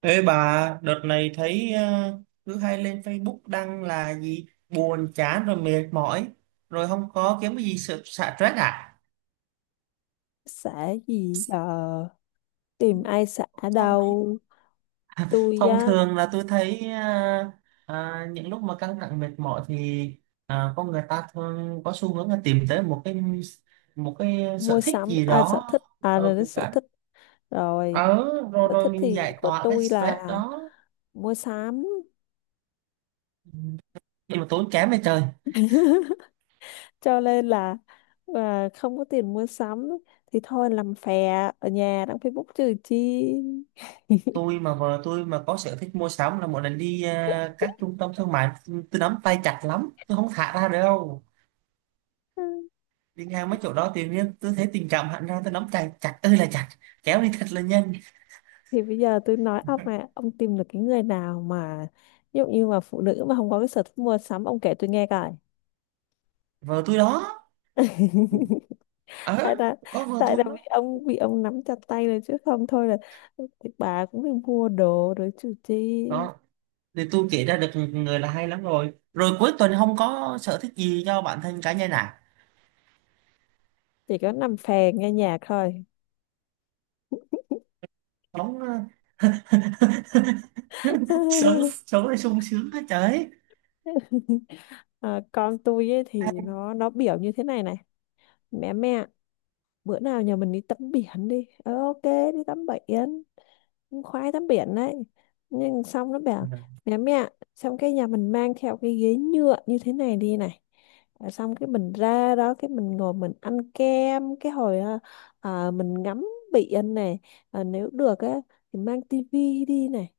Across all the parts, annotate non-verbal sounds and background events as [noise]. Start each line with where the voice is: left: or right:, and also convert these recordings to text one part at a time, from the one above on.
right: Ê bà, đợt này thấy cứ hay lên Facebook đăng là gì buồn chán rồi mệt mỏi rồi không có kiếm cái gì sự xả stress à?
left: Xã gì giờ, tìm ai xã, đâu tôi
right: Thông
left: á.
right: thường là tôi thấy những lúc mà căng thẳng mệt mỏi thì con người ta thường có xu hướng là tìm tới một cái
left: Mua
right: sở thích
left: sắm
right: gì
left: à, sở
right: đó.
left: thích à, là
right: Ở
left: đến
right: cái
left: sở thích rồi.
right: ở Rồi
left: Sở thích
right: rồi mình
left: thì
right: giải
left: của
right: tỏa cái
left: tôi
right: stress
left: là
right: đó.
left: mua sắm.
right: Nhưng mà tốn kém vậy trời.
left: [laughs] Cho nên là, không có tiền mua sắm thì thôi làm phè, ở nhà đăng Facebook trừ chi. [laughs]
right: Tôi mà Vợ tôi mà có sở thích mua sắm là mỗi lần đi các trung tâm thương mại, tôi nắm tay chặt lắm, tôi không thả ra được đâu. Đi ngang mấy chỗ đó tự nhiên tôi thấy tình cảm hẳn ra, tôi nắm tay chặt ơi là chặt, kéo đi thật là nhanh.
left: Thì bây giờ tôi nói ông, mà ông tìm được cái người nào mà, ví dụ như mà phụ nữ mà không có cái sở thích mua sắm, ông kể tôi nghe coi.
right: Vợ tôi đó.
left: [laughs] tại
right: Ờ.
left: là
right: Có vợ
left: tại
right: tôi
left: là
right: đó.
left: vì ông bị, ông nắm chặt tay rồi chứ không thôi là thì bà cũng đi mua đồ rồi chứ chi.
right: Đó, thì tôi kể ra được người là hay lắm. Rồi Rồi cuối tuần không có sở thích gì cho bản thân cá nhân à?
left: Chỉ có nằm phè nghe nhạc thôi.
right: Sống [laughs] sống,
left: [laughs]
right: sống là sung sướng hết trời.
left: Con tôi ấy thì nó biểu như thế này này: mẹ, mẹ, bữa nào nhà mình đi tắm biển đi, ok, đi tắm biển, khoái tắm biển đấy. Nhưng xong nó
right: Ừ.
left: bảo: mẹ, mẹ, xong cái nhà mình mang theo cái ghế nhựa như thế này đi này. Xong cái mình ra đó, cái mình ngồi mình ăn kem cái hồi mình ngắm biển này. Nếu được á thì mang tivi đi này.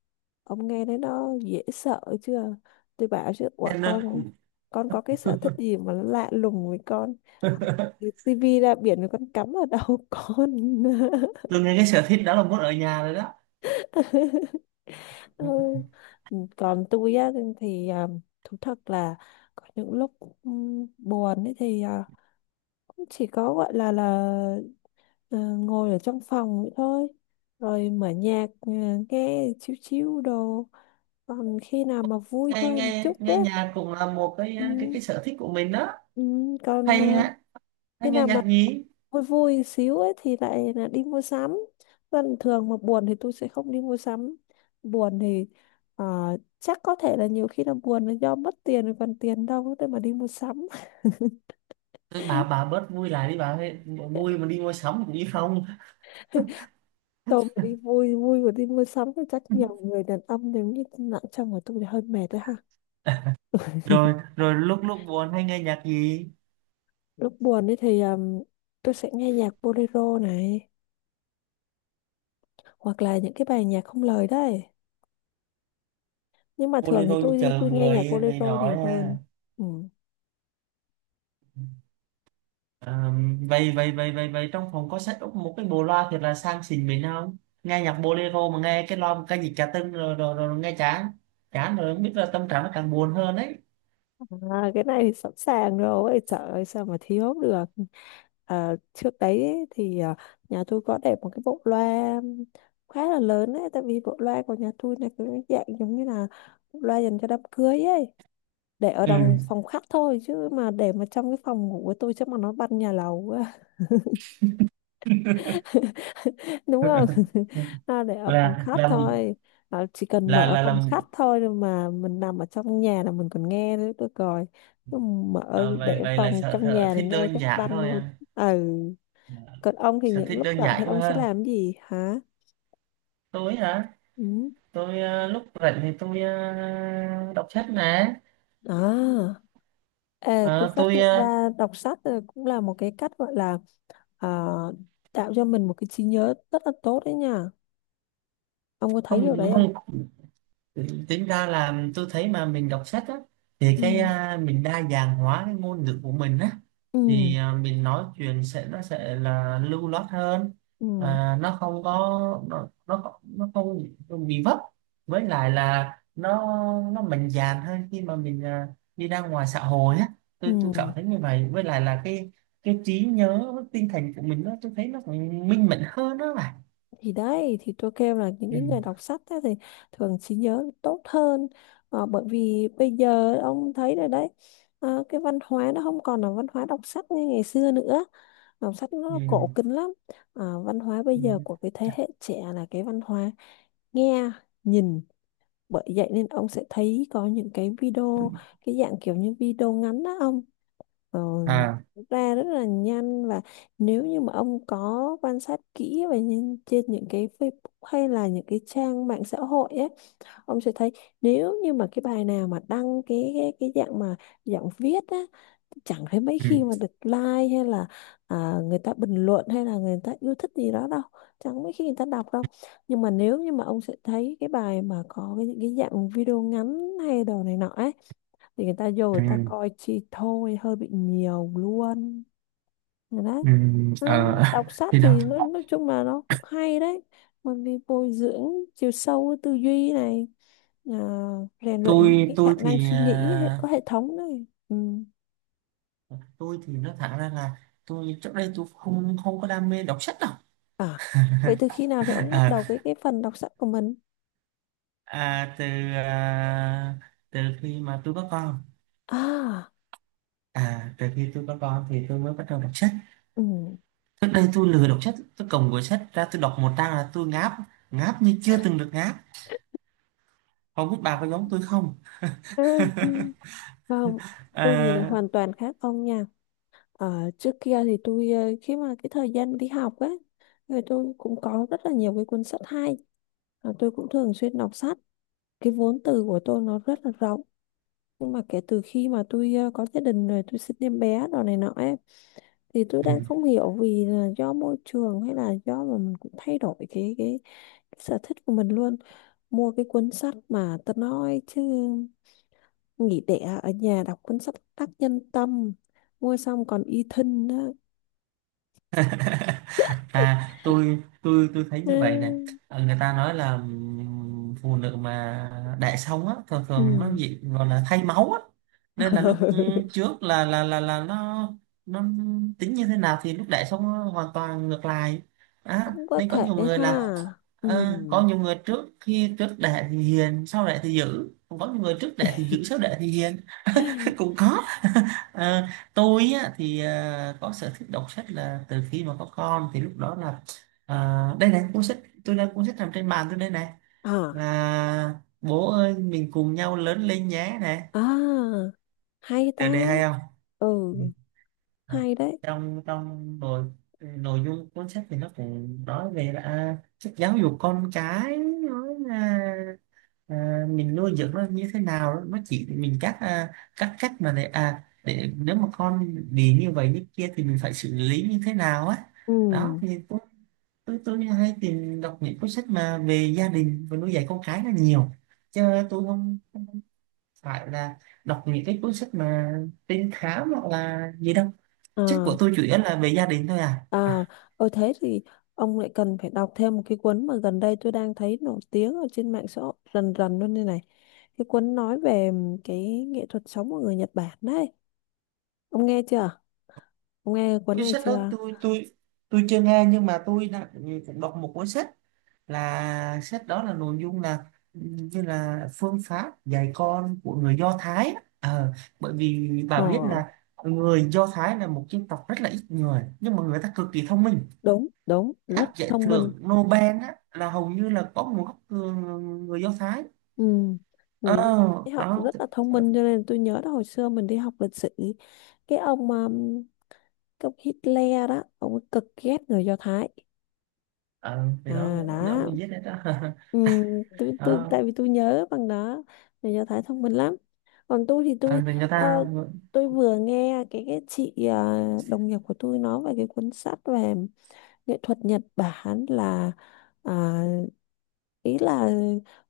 left: Ông nghe thấy nó dễ sợ chưa? Tôi bảo chứ: ủa
right: Nên, ờ,
left: con có cái sở thích gì mà nó lạ lùng với con,
right: [laughs]
left: tivi ra biển rồi con cắm ở đầu con?
right: tôi nghe cái sở thích đó là muốn ở nhà rồi đó.
left: [laughs]
right: Ừ.
left: Ừ. Còn tôi á thì thú thật là có những lúc buồn ấy thì cũng chỉ có gọi là ngồi ở trong phòng vậy thôi, rồi mở nhạc, nghe chiếu chiếu đồ. Còn khi nào mà vui
right: nghe
left: hơn
right: nghe
left: một chút á,
right: Nghe nhạc cũng là một
left: ừm,
right: cái sở thích của mình đó.
left: còn
right: Hay á, hay
left: khi
right: nghe
left: nào mà
right: nhạc nhí.
left: vui vui xíu ấy thì lại là đi mua sắm. Còn thường mà buồn thì tôi sẽ không đi mua sắm. Buồn thì, ờ, chắc có thể là nhiều khi là buồn là do mất tiền, rồi còn tiền đâu để mà đi mua sắm. [laughs]
right: Tôi Bà bớt vui lại đi bà ơi. Vui mà đi mua sắm cũng đi không?
left: Tôi mà đi vui vui mà đi mua sắm thì chắc nhiều người đàn ông nếu như nặng trong của tôi thì hơi mệt đấy ha.
right: Rồi rồi Lúc lúc buồn hay nghe nhạc gì?
left: Lúc buồn ấy thì, tôi sẽ nghe nhạc bolero này, hoặc là những cái bài nhạc không lời đấy. Nhưng mà thường thì
right: Bolero như
left: tôi
right: chờ
left: tôi nghe nhạc
right: người này
left: bolero nhiều
right: nói
left: hơn.
right: ha?
left: Ừ.
right: À, vậy vậy vậy vậy vậy trong phòng có set up một cái bộ loa thiệt là sang xịn mình không? Nghe nhạc bolero mà nghe cái loa một cái gì cả tưng rồi, rồi rồi nghe chán, chán rồi không biết là tâm trạng nó càng buồn hơn đấy.
left: À, cái này thì sẵn sàng rồi, trời ơi sao mà thiếu được. À, trước đấy ấy, thì nhà tôi có để một cái bộ loa khá là lớn đấy, tại vì bộ loa của nhà tôi là cái dạng giống như là bộ loa dành cho đám cưới ấy, để ở
right: Ừ.
left: trong phòng khách thôi, chứ mà để mà trong cái phòng ngủ của tôi chắc mà nó bắn nhà lầu, đúng không? [laughs] Để ở phòng
right: là
left: khách
right: là
left: thôi, chỉ cần mở
right: là
left: phòng
right: Làm.
left: khách thôi rồi mà mình nằm ở trong nhà là mình còn nghe nữa tôi coi. Chứ mở
right: À, vậy
left: để
right: vậy là
left: phòng trong
right: sở
left: nhà là
right: thích
left: nghe
right: đơn
left: chắc
right: giản
left: banh
right: thôi
left: luôn.
right: à.
left: Ừ.
right: À,
left: Còn ông thì
right: sở
left: những
right: thích
left: lúc
right: đơn
left: rảnh thì
right: giản quá
left: ông sẽ
right: ha.
left: làm gì hả?
right: Tôi hả?
left: Ừ.
right: Tôi lúc rảnh thì tôi đọc sách nè.
left: à Ê, tôi
right: Ờ,
left: phát
right: tôi
left: hiện
right: ờ,
left: ra đọc sách là cũng là một cái cách gọi là, à, tạo cho mình một cái trí nhớ rất là tốt đấy nha. Ông có thấy
right: không,
left: điều đấy không?
right: không. Ừ, tính ra là tôi thấy mà mình đọc sách á, thì
left: Ừ.
right: à, mình đa dạng hóa cái ngôn ngữ của mình á,
left: Ừ,
right: thì à, mình nói chuyện sẽ sẽ là lưu loát hơn.
left: ừ,
right: À, nó không có, nó không bị vấp. Với lại là nó mạnh dạn hơn khi mà mình à, đi ra ngoài xã hội á. Tôi cảm
left: ừ,
right: thấy như vậy. Với lại là cái trí nhớ với tinh thần của mình, tôi thấy nó cũng minh mẫn hơn đó mà.
left: thì đấy thì tôi kêu là những
right: Ừ.
left: cái người đọc sách á thì thường trí nhớ tốt hơn. Bởi vì bây giờ ông thấy rồi đấy, cái văn hóa nó không còn là văn hóa đọc sách như ngày xưa nữa, đọc sách
right: Ừ.
left: nó cổ kính lắm. Văn hóa bây
right: Ừ.
left: giờ của cái thế hệ trẻ là cái văn hóa nghe, nhìn. Bởi vậy nên ông sẽ thấy có những cái video, cái dạng kiểu như video ngắn đó ông, ờ,
right: À.
left: ra rất là nhanh. Và nếu như mà ông có quan sát kỹ và nhìn trên những cái Facebook hay là những cái trang mạng xã hội ấy, ông sẽ thấy nếu như mà cái bài nào mà đăng cái dạng viết á, chẳng thấy mấy
right: Ừ.
left: khi mà được like hay là, người ta bình luận hay là người ta yêu thích gì đó đâu, chẳng mấy khi người ta đọc đâu. Nhưng mà nếu như mà ông sẽ thấy cái bài mà có những cái dạng video ngắn hay đồ này nọ ấy thì người ta vô người
right: Ừ.
left: ta coi chi thôi, hơi bị nhiều luôn. Rồi đấy. Nó
right: Ờ,
left: đọc
right: [laughs]
left: sách
right: thì đó.
left: thì nó, nói chung là nó cũng hay đấy, bởi vì bồi dưỡng chiều sâu tư duy này, à, rèn luyện những
right: tôi
left: cái khả
right: tôi
left: năng
right: thì
left: suy nghĩ
right: à,
left: có hệ thống này. Ừ.
right: tôi thì nói thẳng ra là tôi trước đây tôi không, không có đam mê đọc sách đâu.
left: à Vậy từ khi
right: [laughs]
left: nào thì ông bắt đầu cái
right: À,
left: cái phần đọc sách của mình?
right: à, từ à, từ khi mà tôi có con.
left: À.
right: À, từ khi tôi có con thì tôi mới bắt đầu đọc sách.
left: Ừ.
right: Trước đây tôi lười đọc sách, tôi cầm cuốn sách ra tôi đọc một trang là tôi ngáp, ngáp như chưa từng được ngáp. Không biết bà có giống tôi không?
left: [laughs] Ừ.
right: [laughs]
left: Không, tôi thì lại
right: À,
left: hoàn toàn khác ông nha. Ờ, trước kia thì khi mà cái thời gian đi học ấy, người tôi cũng có rất là nhiều cái cuốn sách hay, và tôi cũng thường xuyên đọc sách, cái vốn từ của tôi nó rất là rộng. Nhưng mà kể từ khi mà tôi, có gia đình rồi tôi sinh em bé đồ này nọ ấy, thì tôi
right: ừ.
left: đang không hiểu vì là do môi trường hay là do mà mình cũng thay đổi cái cái sở thích của mình luôn. Mua cái cuốn sách mà tao nói chứ, nghỉ đẻ ở nhà đọc cuốn sách tác nhân tâm, mua xong còn y thân đó.
right: [laughs] À, tôi, tôi thấy như vậy nè.
left: Ừ.
right: Ờ, người ta nói là phụ nữ mà đẻ xong á thường
left: Ừ.
right: thường nó gì gọi là thay máu á. Nên là lúc
left: [laughs]
right: trước là nó tính như thế nào thì lúc đẻ xong nó hoàn toàn ngược lại á.
left: Cũng có
right: Nên có nhiều
left: thể
right: người
left: ha.
right: là ờ, có
left: Ừm.
right: nhiều người trước khi trước đẻ thì hiền sau đẻ thì dữ, còn có nhiều người trước đẻ thì dữ
left: [laughs]
right: sau đẻ thì hiền. [laughs] Cũng có. [laughs] Ờ, tôi á, thì ờ, có sở thích đọc sách là từ khi mà có con, thì lúc đó là ờ, đây này cuốn sách. Tôi đang Cuốn sách nằm trên bàn tôi đây này,
left: À,
right: là "Bố ơi mình cùng nhau lớn lên nhé" này.
left: à, hay ta.
right: Trời đề hay không?
left: Ừ,
right: Ừ. À,
left: hay đấy.
right: trong trong nội nội dung cuốn sách thì nó cũng nói về là sách giáo dục con cái, nói là à, mình nuôi dưỡng nó như thế nào đó. Nó chỉ mình các à, các cách mà để à để nếu mà con bị như vậy như kia thì mình phải xử lý như thế nào á. Đó
left: Ừ.
right: thì tôi hay tìm đọc những cuốn sách mà về gia đình và nuôi dạy con cái là nhiều, chứ tôi không phải là đọc những cái cuốn sách mà trinh thám hoặc là gì đâu. Sách của
left: À,
right: tôi chủ yếu là về gia đình thôi à.
left: à. Thế thì ông lại cần phải đọc thêm một cái cuốn mà gần đây tôi đang thấy nổi tiếng ở trên mạng xã hội rần rần luôn đây này, cái cuốn nói về cái nghệ thuật sống của người Nhật Bản đấy. Ông nghe chưa? Ông nghe cuốn
right: Cái
left: này
right: sách đó
left: chưa?
right: tôi chưa nghe, nhưng mà tôi đã cũng đọc một cuốn sách, là sách đó là nội dung là như là phương pháp dạy con của người Do Thái á. Ờ, bởi vì
left: ờ
right: bà biết là người Do Thái là một dân tộc rất là ít người nhưng mà người ta cực kỳ thông minh.
left: Đúng, đúng, rất
right: Các giải
left: thông minh.
right: thưởng Nobel á, là hầu như là có nguồn gốc người, người Do Thái.
left: Ừ.
right: Ờ,
left: Người ấy họ
right: đó.
left: rất là thông minh, cho nên tôi nhớ là hồi xưa mình đi học lịch sử, cái ông um, cái ông Hitler đó ông ấy cực ghét người Do Thái.
right: Ờ, thì đó,
left: À,
right: ông
left: đó.
right: ấy viết đấy đó. [laughs]
left: Ừ,
right: Đó.
left: tại vì tôi nhớ bằng đó, người Do Thái thông minh lắm. Còn tôi thì
right: Ờ, thì người ta
left: ờ, tôi vừa nghe cái chị, đồng nghiệp của tôi nói về cái cuốn sách về nghệ thuật Nhật Bản, à, ý là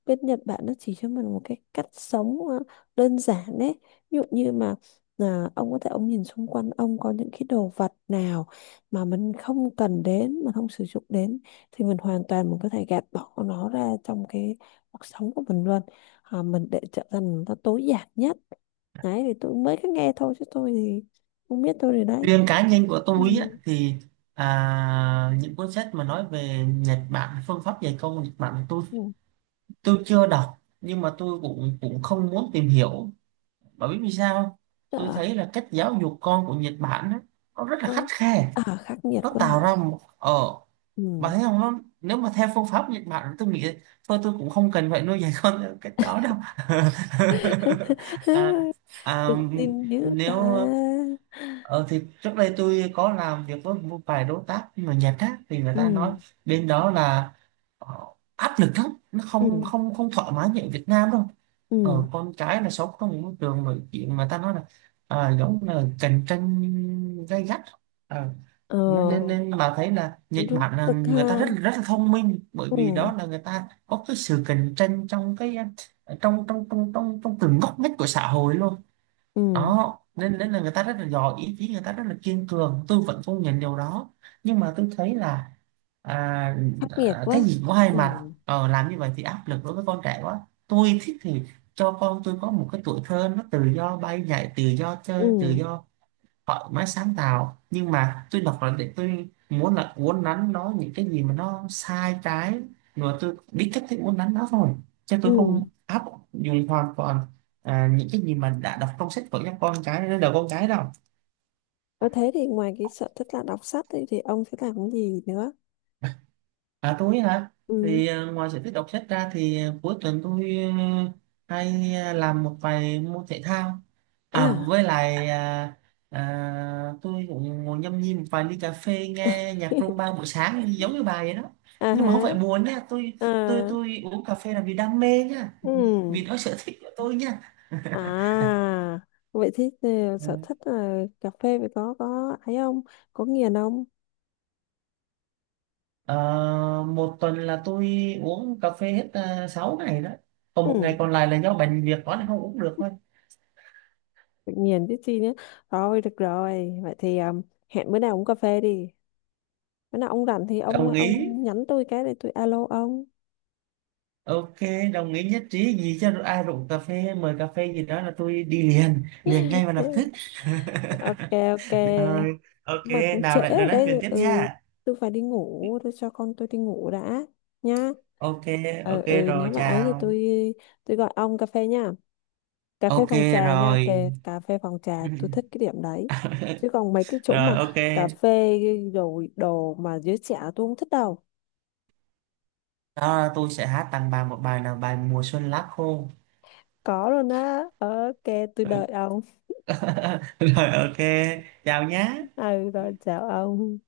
left: bên Nhật Bản nó chỉ cho mình một cái cách sống, đơn giản đấy. Ví dụ như mà, ông có thể ông nhìn xung quanh ông có những cái đồ vật nào mà mình không cần đến, mình không sử dụng đến thì mình hoàn toàn mình có thể gạt bỏ nó ra trong cái cuộc sống của mình luôn. Mình để trở thành nó tối giản nhất đấy thì tôi mới có nghe thôi, chứ tôi thì không biết tôi rồi đấy.
right: riêng cá nhân của
left: Ừ.
right: tôi á, thì à, những cuốn sách mà nói về Nhật Bản, phương pháp dạy công Nhật Bản,
left: Ừ.
right: tôi chưa đọc nhưng mà tôi cũng, cũng không muốn tìm hiểu. Bởi vì vì sao không? Tôi
left: Ờ.
right: thấy là cách giáo dục con của Nhật Bản á, nó rất là khắt
left: Ờ.
right: khe.
left: À, khắc nghiệt
right: Nó
left: quá hả?
right: tạo ra một ờ, bà
left: Ừ.
right: thấy không nó, nếu mà theo phương pháp Nhật Bản tôi nghĩ thôi tôi cũng không cần phải nuôi dạy [laughs] con theo cách đó đâu.
left: [laughs]
right: [laughs] À,
left: Tự
right: à,
left: tin dữ ta.
right: nếu. Ờ, thì trước đây tôi có làm việc với một vài đối tác mà nhật khác thì người
left: Ừ,
right: ta nói bên đó là ờ, áp lực lắm. Nó không,
left: ừ,
right: không thoải mái như ở Việt Nam đâu. Ờ,
left: ừ.
right: con cái là sống trong một môi trường mà chuyện mà ta nói là à, giống là cạnh tranh gay gắt. Ờ, nên,
left: ờ
right: nên bà thấy là Nhật
left: Rút
right: Bản là
left: cực ha.
right: người ta rất rất là thông minh, bởi vì
left: Ừ,
right: đó là người ta có cái sự cạnh tranh trong cái ờ, trong trong trong trong trong từng ngóc ngách của xã hội luôn.
left: ừ.
right: Đó nên nên là người ta rất là giỏi, ý chí người ta rất là kiên cường, tôi vẫn công nhận điều đó. Nhưng mà tôi thấy là à,
left: Khắc nghiệt
right: à, cái
left: quá.
right: gì cũng có hai
left: Ừ,
right: mặt. Ờ, làm như vậy thì áp lực đối với con trẻ quá. Tôi thích thì cho con tôi có một cái tuổi thơ nó tự do bay nhảy, tự do chơi tự
left: ừ,
right: do, họ mới sáng tạo. Nhưng mà tôi đọc là để tôi muốn là uốn nắn nó những cái gì mà nó sai trái, rồi tôi biết cách thức uốn nắn nó thôi, chứ
left: ừ.
right: tôi không áp dụng hoàn toàn à, những cái gì mà đã đọc trong sách vở cho con cái đến đầu con cái đâu.
left: Và thế thì ngoài cái sở thích là đọc sách thì, ông sẽ làm cái gì nữa?
right: À tôi hả?
left: Ừ.
right: Thì ờ, ngoài sở thích đọc sách ra thì ờ, cuối tuần tôi ờ, hay ờ, làm một vài môn thể thao. À
left: À.
right: với lại à, à, tôi cũng ngồi nhâm nhi một vài ly cà phê nghe nhạc
left: [laughs]
right: rumba buổi sáng giống như bà vậy đó.
left: À
right: Nhưng mà
left: hả?
right: không phải buồn nha,
left: À.
right: tôi uống cà phê là vì đam mê nha,
left: Ừ.
right: vì đó sở thích của tôi nha.
left: À, vậy thì, sở
right: Ừ.
left: thích là cà phê phải có ấy không? Có nghiền không?
right: Ờ, một tuần là tôi uống cà phê hết 6 ngày đó. Còn một
left: Ừ.
right: ngày còn lại là do bệnh việc đó nên không uống được thôi.
left: Tự nhiên tí chi nhé. Thôi được rồi, vậy thì, hẹn bữa nào uống cà phê đi. Bữa nào ông rảnh thì ông
right: Đồng ý.
left: ông nhắn tôi cái để tôi alo ông.
right: Ok, đồng ý nhất trí, gì cho ai rủ cà phê mời cà phê gì đó là tôi đi liền liền ngay và lập tức.
left: Thế- ok, ok,
right: Rồi ok,
left: mà cũng trễ
right: nào lại rồi
left: rồi
right: nói chuyện
left: đấy.
right: tiếp
left: Ừ,
right: nha.
left: tôi phải đi ngủ, tôi cho con tôi đi ngủ đã nhá.
right: Ok
left: Ừ,
right: ok.
left: ừ,
right: Rồi
left: nếu mà ấy thì
right: chào.
left: tôi gọi ông cà phê nha. Cà phê
right: Ok
left: phòng trà nha,
right: rồi.
left: kề cà phê phòng trà tôi
right: [laughs]
left: thích cái điểm đấy. Chứ còn mấy cái chỗ
right: Rồi
left: mà
right: ok.
left: cà phê rồi đồ mà giới trẻ tôi không thích đâu.
right: Đó là tôi sẽ hát tặng bà một bài, là bài "Mùa xuân lá khô".
left: Có luôn á? Ok, tôi
right: [laughs]
left: đợi ông.
right: Rồi ok, chào nhé.
left: Ừ, rồi chào ông.